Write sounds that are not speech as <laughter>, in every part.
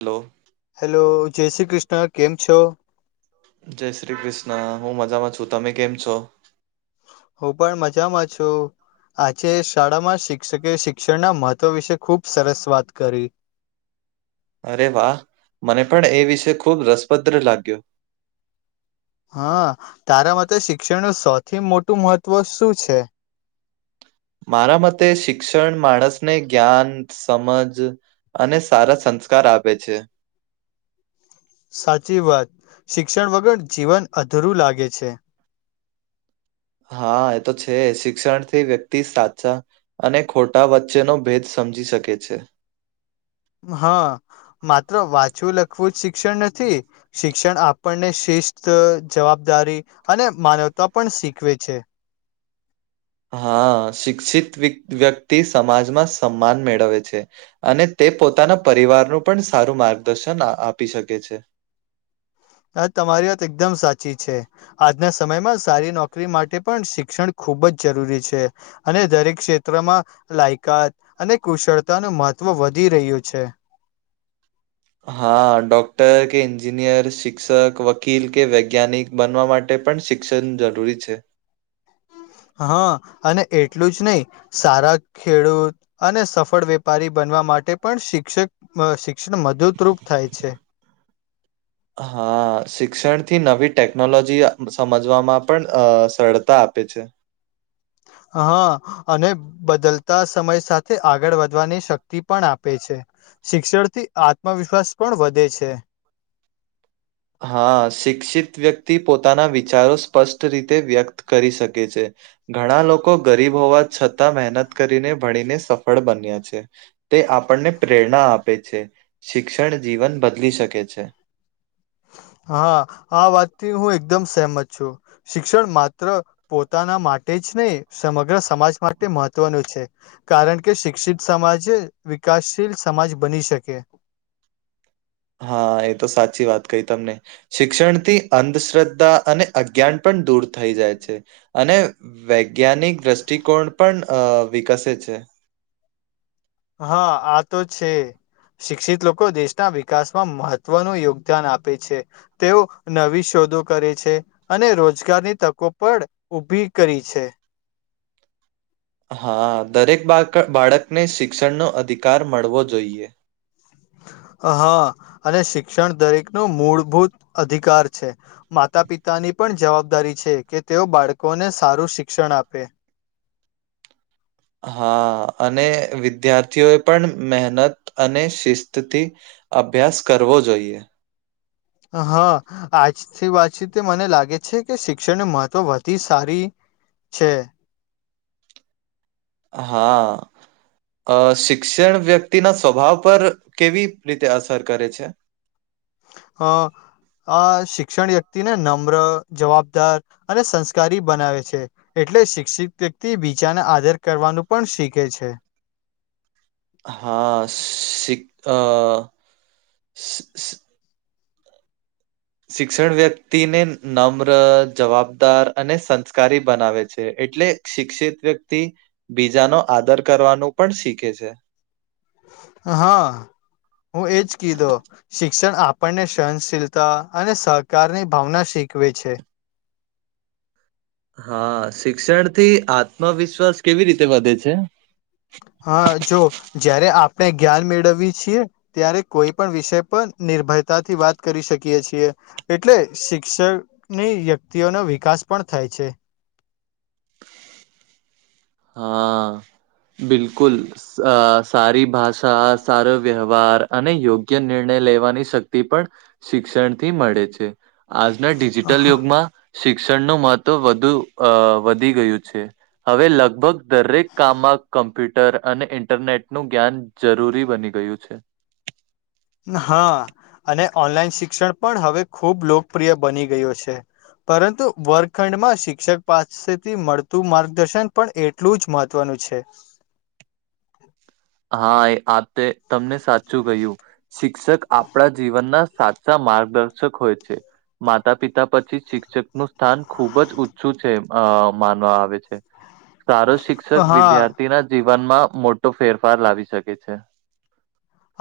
હાલો. Hello જય શ્રી કૃષ્ણ કેમ છો? જય શ્રી કૃષ્ણ હું મજામાં છું તમે કેમ છો? હું પણ મજામાં છું. આજે શાળામાં શિક્ષકે શિક્ષણના મહત્વ વિશે ખુબ સરસ વાત કરી. અરે વાહ મને પણ એ વિષ ખુબ રસપદ્ર લાગ્યું. હા તારા મતે શિક્ષણનું સૌથી મોટું મહત્વ શું છે? મારા મતે શિક્ષણ માણસને જ્ઞાન, સમજ અને સારા સંસ્કાર આપે છે. સાચી વાત શિક્ષણ વગર જીવન અધરું લાગે છે. હા એ તો છે શિક્ષણ થી વ્યક્તિ સાચા અને ખોટા વચ્ચેનો ભેદ સમજી શકે છે. હ માત્ર વાંચવું લખવું જ શિક્ષણ નથી શિક્ષણ આપણને શિસ્ત જવાબદારી અને માનવતા પણ શીખવે છે. હા શિક્ષિત વ્યક્તિ સમાજમાં સન્માન મેળવે છે. અને તે પોતાના પરિવારનું પણ સારું માર્ગદર્શન આપી શકે છે. હા તમારી વાત એકદમ સાચી છે. આજના સમયમાં સારી નોકરી માટે પણ શિક્ષણ ખૂબ જ જરૂરી છે. અને દરેક ક્ષેત્રમાં લાયકાત અને કુશળતાનુ મહત્વ વધી રહ્યું છે. હા ડોક્ટર કે એન્જિનિયર, શિક્ષક, વકીલ કે વૈજ્ઞાનિક બનવા માટે પણ શિક્ષણ જરૂરી છે. હ અને એટલું જ નહીં સારાં ખેડૂ અને સફળ વેપારી બનવા માટે પણ શિક્ષક મ શિક્ષણ મદુદરૂપ થાય છે. હા શિક્ષણથી નવી ટેકનોલોજી સમજવામાં પણ અ સરળતા આપે છે. હ અને બદલતાં સમય સાથે આગળ વધવાની શક્તિ પણ આપે છે. શિક્ષળથી આત્મવિશ્વાસ પણ વધે છે. હા શિક્ષિત વ્યક્તિ પોતાનાં વિચારો સ્પષ્ટ રીતે વ્યક્ત કરી શકે છે. ઘણાં લોકો ગરીબ હોવા છતાં મહેનત કરીને ભણીને સફળ બન્યાં છે. તે આપણને પ્રેરણા આપે છે, શિક્ષણ જીવન બદલી શકે છે. હા આ વાતથી હું એકદમ સહેમત છું. શિક્ષણ માત્ર પોતાનાં માટે જ નહીં સમગ્ર સમાજ માટે મહત્વનું છે. કારણ કે શિક્ષિત સમાજે વિકાસશીલ સમાજ બની શકે હા એ તો સાચી વાત કઈ તમને શિક્ષણથી અંધશ્રદ્ધા અને અજ્ઞાન પણ દૂર થઈ જાય છે, અને વૈજ્ઞાનિક દ્રષ્ટિકોણ પણ અ વિકસે છે. હ આ તો છે. શિક્ષિત લોકો દેશના વિકાસમાં મહત્વનું યોગદાન આપે છે. તેઓ નવી શોધો કરે છે. અને રોજગારની તકો પણ ઊભી કરી છે. હા દરેક બાક બાળકને શિક્ષણનો અધિકાર મળવો જોઈએ. હા અને શિક્ષણ દરેકનો મૂળભૂત અધિકાર છે. માતા પિતાની પણ જવાબદારી છે, કે તેઓ બાળકોને સારું શિક્ષણ આપે હા અને વિદ્યાર્થીઓએ પણ મહેનત અને શિસ્તથી અભ્યાસ કરવો જોઈએ. હા આજથી વાતચીત મને લાગે છે, કે શિક્ષણનું મહત્વ વધી સારી છે. હા. અ શિક્ષણ વ્યક્તિના સ્વભાવ પર કેવી રીતે અસર કરે છે. હ. અ શિક્ષણ વ્યક્તિને નમ્ર, જવાબદાર અને સંસ્કારી બનાવે છે. એટલે શિક્ષિત વ્યક્તિ બીજાને આદર કરવાનું પણ શીખે છે. હા શી અ <unintelligible> શિક્ષણ વ્યક્તિને નમ્ર, જવાબદાર અને સંસ્કારી બનાવે છે, એટલે શિક્ષિત વ્યક્તિ બીજાનો આદર કરવાનું પણ શીખે છે. હા હું એજ કીધો શિક્ષણ આપણને સહનશીલતા અને સહકારની ભાવના શીખવે છે. હા શિક્ષણથી આત્મવિશ્વાસ કેવી રીતે વધે છે? હા જો જયારે આપણે જ્ઞાન મેળવી છીએ ત્યારે કોઈ પણ વિષય પર નિર્ભયતાથી વાત કરી શકીએ છીએ. એટલે શિક્ષકની વ્યક્તિઓનો વિકાસ પણ થાય છે. હા બિલકુલ સ સારી ભાષા સારો વ્યવહાર અને યોગ્ય નિર્ણય લેવાની શક્તિ પણ શિક્ષણથી મળે છે આજના ડિજિટલ યુગમાં શિક્ષણનું મહત્વ વધુ અ વધી ગયું છે, હવે લ ભગ દરેક કામમાં કમ્પ્યુટર અને ઇન્ટરનેટનું જ્ઞાન જરૂરી બની ગયું છે. હા અને ઓનલાઈન શિક્ષણ પણ હવે ખુબ લોકપ્રિય બની ગયો છે. પરંતુ વર્ગખંડમાં શિક્ષક પાસેથી મળતું માર્ગદર્શન પણ એ એટલું જ મહત્વનું છે. હા એ આ તમને સાચું કહ્યું શિક્ષક આપણા જીવનના માર્ગદર્શક હોય છે. માતા પિતા પછી શિક્ષક નું સ્થાન ખુબ જ ઊંચું છે અ માનવા આવે છે. સારો શિક્ષક હા વિદ્યાર્થી ના જીવનમાં મોટો ફેરફાર લાવી શકે છે.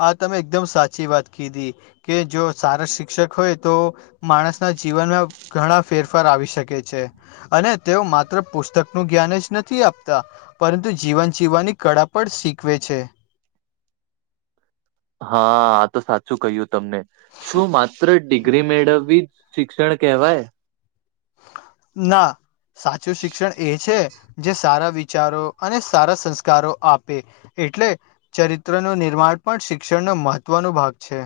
આ તમે એકદમ સાચી વાત કીધી કે જો સારા શિક્ષક હોય તો માણસના જીવનમાં ઘણા ફેરફાર આવી શકે છે. અને તેઓ માત્ર પુસ્તક નું જ્ઞાન જ નથી આપતા પરંતુ જીવન જીવવાની કળા પણ શીખવે છે. હા આ તો સાચું કહ્યું તમને શું માત્ર ડિગ્રી મેળવવી જ શિક્ષણ કેવાય ના સાચું શિક્ષણ એ છે જે સારા વિચારો અને સારા સંસ્કારો આપે એટલે ચરિત્ર નું નિર્માણ પણ શિક્ષણનો મહત્વનો ભાગ છે.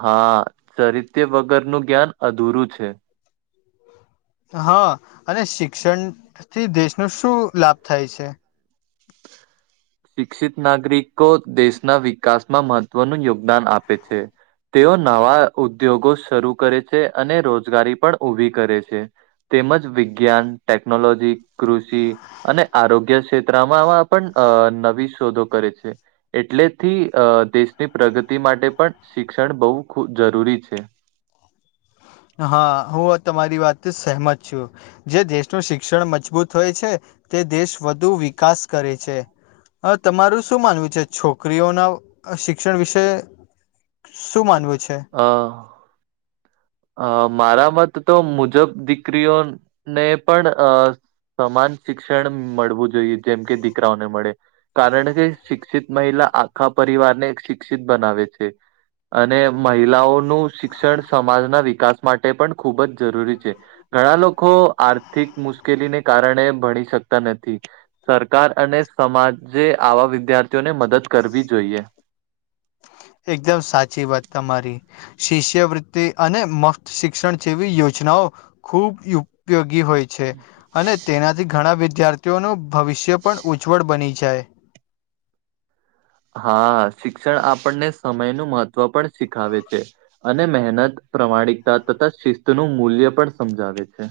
હા ચરિત્ર વગરનું જ્ઞાન અધૂરું છે. હા અને શિક્ષણ થી દેશનો શું લાભ થાય છે. શિક્ષિત નાગરિકો દેશના વિકાસમાં મહત્વનું યોગદાન આપે છે. તેઓ નવા ઉદ્યોગો શરૂ કરે છે અને રોજગારી પણ ઊભી કરે છે. તેમજ વિજ્ઞાન ટેકનોલોજી કૃષિ અને આરોગ્ય ક્ષેત્રમાં <unintelligible> પણ નવી શોધો કરે છે. એટલેથી અ દેશની પ્રગતિ માટે પણ શિક્ષણ બહુ ખુબ જરૂરી છે. હા હું તમારી વાતથી સહમત છું. જે દેશનું શિક્ષણ મજબૂત હોય છે તે દેશ વધુ વિકાસ કરે છે. હ તમારું શું માનવું છે છોકરીઓના શિક્ષણ વિશે શું માનવું છે. હ અ મારા મત તો મુજબ દીકરીઓને પણ અ સમાન શિક્ષણ મળવું જોઈએ જેમ કે દીકરાઓને મળે કારણ કે શિક્ષિત મહિલા આખા પરિવાર ને એક શિક્ષિત બનાવે છે. અને મહિલાઓનું શિક્ષણ સમાજના વિકાસ માટે પણ ખૂબ જ જરૂરી છે. ઘણા લોકો આર્થિક મુશ્કેલીને કારણે ભણી શકતા નથી. સરકાર અને સમાજે આવા વિદ્યાર્થીઓને મદદ કરવી જોઈએ એકદમ સાચી વાત તમારી શિષ્યવૃતિ અને મક્ત શિક્ષણ જેવી યોજનાઓ ખૂબ યોગ ઉપયોગી હોય છે અને તેનાથી ઘણા વિદ્યાર્થી તેનું ભવિષ્ય પણ ઉજ્જવળ બની જાય. હા શિક્ષણ આપણને સમય નું મહત્ત્વ પણ શીખાવે છે. અને મહેનત પ્રામાણિકતા તથા શિસ્ત નું મૂલ્ય પણ સમજાવે છે.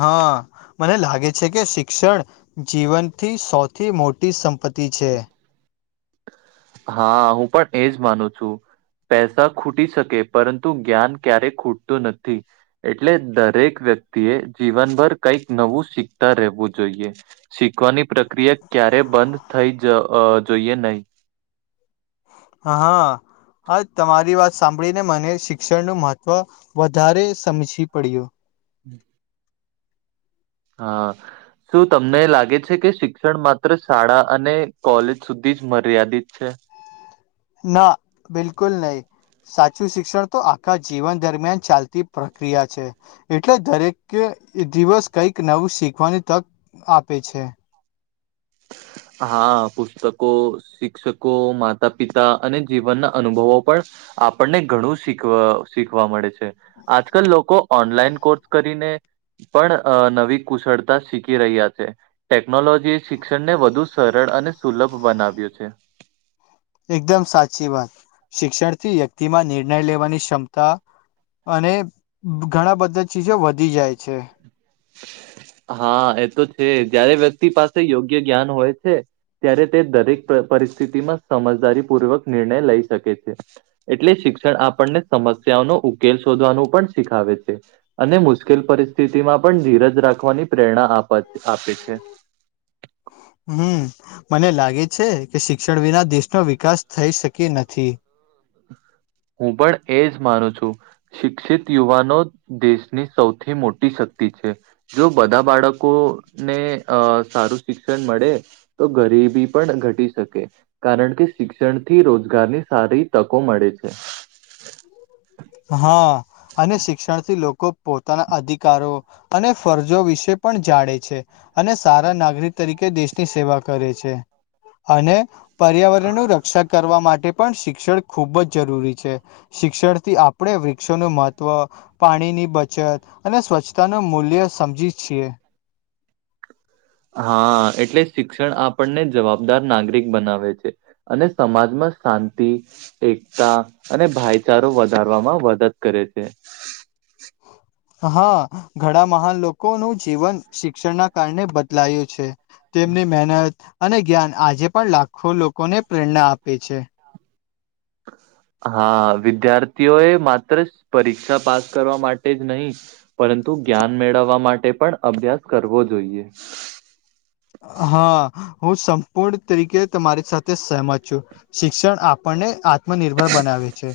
હા મને લાગે છે કે શિક્ષણ જીવનથી સૌથી મોટી સંપત્તિ છે. હા હું પણ એજ માનું છું. પૈસા ખૂટી શકે પરંતુ જ્ઞાન ક્યારે ખૂટતું નથી. એટલે દરેક વ્યક્તિ એ જીવનભર કઈક નવું શીખતા રહેવું જોઈએ. શીખવાની પ્રક્રિયા ક્યારે બંધ થઇ જ જોઈએ નહી. હા હા હા તમારી વાત સાંભળીને મને શિક્ષણ ન મહત્ત્વ વધારે સમજીવી પડ્યું બ <inaudible> હા શું તમને લાગે છે કે શિક્ષણ માત્ર શાળા અને કોલેજ સુધી જ મર્યાદિત છે ના બિલકુલ નહી સાચું શિક્ષણ તો આખા જીવન દરમિયાન ચાલતી પ્રક્રિયા છે એટલે દરેકે દિવસ કઈક નવું શીખવાની તક આપે છે હા પુસ્તકો શિક્ષકો માતા પિતા અને જીવનના અનુભવો પણ આપણને ઘણું શીખવા શીખવા મળે છે આજકાલ લોકો ઓનલાઈન કોર્સ કરીને પણ નવી કુશળતા શીખી રહ્યા છે ટેકનોલોજી શિક્ષણ ને વધુ સરળ અને સુલભ બનાવ્યું છે એકદમ સાચી વાત શિક્ષણથી વ્યક્તિમાં નિર્ણય લેવાની ક્ષમતા અને ઘણા બધા ચીજો વધી જાય છે હા એ તો છે જયારે વ્યક્તિ પાસે યોગ્ય જ્ઞાન હોય છે ત્યારે તે દરેક પરિસ્થિતિમાં સમજદારી પૂર્વક નિર્ણય લઈ શકે છે એટલે શિક્ષણ આપણને સમસ્યાઓનો ઉકેલ શોધવાનું પણ શીખાવે છે અને મુશ્કેલ પરિસ્થિતિ માં પણ ધીરજ રાખવાની પ્રેરણા આપે છે <inaudible> હમ મને લાગે છે કે શિક્ષણ વિના દેશનો વિકાસ થઈ શકી નથી હું પણ એજ માનું છું શિક્ષિત યુવાનો દેશની સૌથી મોટી શક્તિ છે જો બધા બાળકો ને અ સારું શિક્ષણ મળે તો ગરીબી પણ ઘટી શકે કારણ કે શિક્ષણ થી રોજગારની સારી તકો મળે છે હા અને શિક્ષણથી લોકો પોતાના અધિકારો અને ફરજો વિશે પણ જાણે છે અને સારા નાગરિક તરીકે દેશની સેવા કરે છે અને પર્યાવરણનું રક્ષા કરવા માટે પણ શિક્ષણ ખૂબ જ જરૂરી છે શિક્ષણથી આપ આપણે વૃક્ષોનું મહત્ત્વ પાણીની બચત અને સ્વચ્છતા ન મૂલ્ય સમજી છીએ હા એટલે શિક્ષણ આપણને જવાબદાર નાગરિક બનાવે છે અને સમાજમાં શાંતિ એકતા અને ભાઈચારો વધારવામાં મદદ કરે છે <inaudible> હા ઘણા મહાન લોકો નું જીવન શિક્ષણ ના કારણે બદલાયું છે તેમની મહેનત અને જ્ઞાન આજે પણ લાખો લોકોને પ્રેરણા આપે છે. હા વિદ્યાર્થીઓ એ માત્ર પરીક્ષા પાસ કરવા માટે જ નહીિ પરંતુ જ્ઞાન મેળવવા માટે પણ અભ્યાસ કરવો જોઈએ હા હું સંપૂર્ણ તરીકે તમારી સાથે સહમત છું શિક્ષણ આપ આપને આત્મનિર્ભર બનાવે છે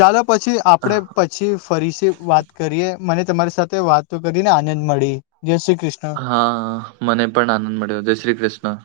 ચાલો પછી આપણે પછી ફરીથી વાત કરીએ મને તમારી સાથે વાતો કરીને આનંદ મળી જય શ્રી કૃષ્ણ હા મને પણ આનંદ મળ્યો જય શ્રી કૃષ્ણ